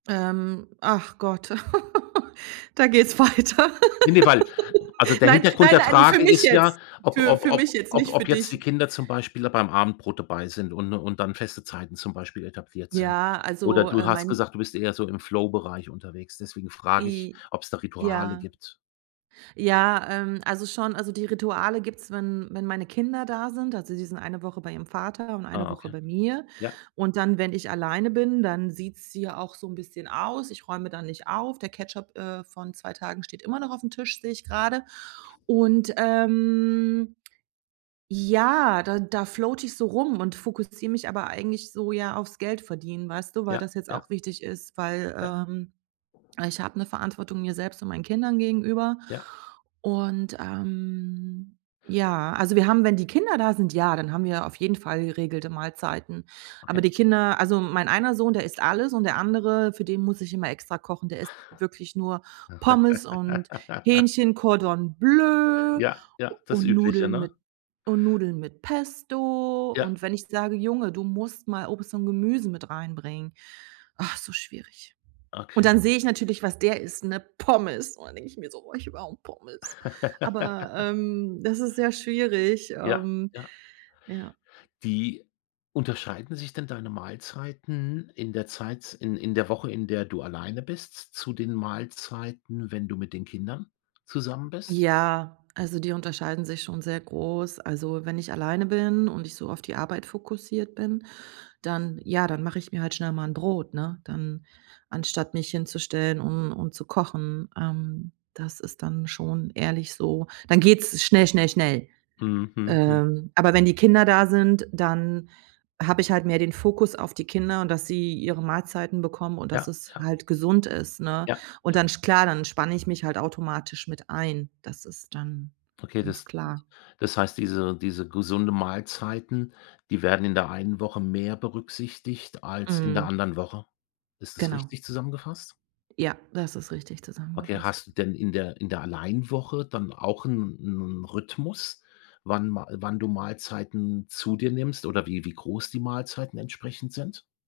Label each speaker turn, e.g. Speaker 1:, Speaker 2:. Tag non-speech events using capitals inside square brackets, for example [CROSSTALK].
Speaker 1: Ähm, ach Gott, [CHUCKLES] da geht's weiter.
Speaker 2: Ne, ne, weil also,
Speaker 1: [LAUGHS]
Speaker 2: der
Speaker 1: Nein,
Speaker 2: Hintergrund
Speaker 1: nein,
Speaker 2: der
Speaker 1: nein, für
Speaker 2: Frage
Speaker 1: mich
Speaker 2: ist ja,
Speaker 1: jetzt.
Speaker 2: ob
Speaker 1: Für
Speaker 2: ob
Speaker 1: für
Speaker 2: ob
Speaker 1: mich jetzt,
Speaker 2: ob
Speaker 1: nicht für
Speaker 2: ob jetzt die
Speaker 1: dich.
Speaker 2: Kinder zum Beispiel da beim Abendbrot dabei sind und und dann feste Zeiten zum Beispiel etabliert sind.
Speaker 1: Ja,
Speaker 2: Oder
Speaker 1: also,
Speaker 2: du
Speaker 1: äh,
Speaker 2: hast
Speaker 1: mein
Speaker 2: gesagt, du bist eher so im Flow-Bereich unterwegs, deswegen frage ich,
Speaker 1: I
Speaker 2: ob's da Rituale
Speaker 1: ja.
Speaker 2: gibt.
Speaker 1: Ja, ähm, also schon. Also, die Rituale gibt's, wenn wenn meine Kinder da sind. Also, die sind eine Woche bei ihrem Vater und eine
Speaker 2: Ah,
Speaker 1: Woche
Speaker 2: okay.
Speaker 1: bei mir.
Speaker 2: Ja.
Speaker 1: Und dann wenn ich alleine bin, dann sieht's hier auch so 'n bisschen aus. Ich räume dann nicht auf. Der Ketchup, äh, von 2 Tagen steht immer noch aufm Tisch, sehe ich grade. Und, ähm, ja, da da floate ich so rum und fokussiere mich aber eigentlich so ja aufs Geld verdienen, weißt du, weil
Speaker 2: Ja,
Speaker 1: das jetzt
Speaker 2: ja.
Speaker 1: auch wichtig ist, weil,
Speaker 2: Ja.
Speaker 1: ähm, ich habe 'ne Verantwortung mir selbst und meinen Kindern gegenüber.
Speaker 2: Ja.
Speaker 1: Und, ähm, ja, also wir haben wenn die Kinder da sind, ja, dann haben wir auf jeden Fall geregelte Mahlzeiten. Aber
Speaker 2: Okay.
Speaker 1: die Kinder also mein einer Sohn, der isst alles und der andere, für den muss ich immer extra kochen, der isst wirklich nur Pommes und
Speaker 2: [LAUGHS]
Speaker 1: Hähnchen, Cordon Bleu
Speaker 2: Ja,
Speaker 1: u
Speaker 2: ja, das
Speaker 1: und
Speaker 2: Übliche,
Speaker 1: Nudeln
Speaker 2: ne?
Speaker 1: mit und Nudeln mit Pesto.
Speaker 2: Ja.
Speaker 1: Und wenn ich sage: „Junge, du musst mal Obst und Gemüse mit rein bringen“, ach, so schwierig. Und
Speaker 2: Okay.
Speaker 1: dann sehe ich natürlich, was der isst, 'ne Pommes und dann denke ich mir so: „Boah, ich will auch Pommes.“ Aber,
Speaker 2: [LAUGHS]
Speaker 1: ähm, das ist sehr schwierig,
Speaker 2: Ja,
Speaker 1: ähm,
Speaker 2: ja.
Speaker 1: ja.
Speaker 2: Wie unterscheiden sich denn deine Mahlzeiten in der Zeit in in der Woche, in der du alleine bist, zu den Mahlzeiten, wenn du mit den Kindern zusammen bist?
Speaker 1: Ja, also die unterscheiden sich schon sehr groß. Also, wenn ich alleine bin und ich so auf die Arbeit fokussiert bin, dann ja, dann mache ich mir halt schnell mal 'n Brot, ne, dann anstatt mich hinzustellen, um um zu kochen. Ähm, das ist dann schon ehrlich so. Dann geht's schnell, schnell, schnell.
Speaker 2: Mhm, mhm, mhm.
Speaker 1: Ähm, aber wenn die Kinder da sind, dann habe ich halt mehr den Fokus auf die Kinder und dass sie ihre Mahlzeiten bekommen und dass
Speaker 2: Ja,
Speaker 1: es
Speaker 2: ja.
Speaker 1: halt gesund ist, ne?
Speaker 2: Ja,
Speaker 1: Und
Speaker 2: ja.
Speaker 1: dann sch klar, dann spanne ich mich halt automatisch mit ein. Das ist dann
Speaker 2: Okay,
Speaker 1: ganz
Speaker 2: das
Speaker 1: klar.
Speaker 2: das heißt, diese diese gesunde Mahlzeiten, die werden in der einen Woche mehr berücksichtigt als in der
Speaker 1: Mhm.
Speaker 2: anderen Woche. Ist das
Speaker 1: Genau.
Speaker 2: richtig zusammengefasst?
Speaker 1: Ja, das ist richtig
Speaker 2: Okay,
Speaker 1: zusammengefasst.
Speaker 2: hast du denn in der in der Allein-Woche dann auch 'n 'n Rhythmus, wann Ma äh, wann du Mahlzeiten zu dir nimmst oder wie wie groß die Mahlzeiten entsprechend sind?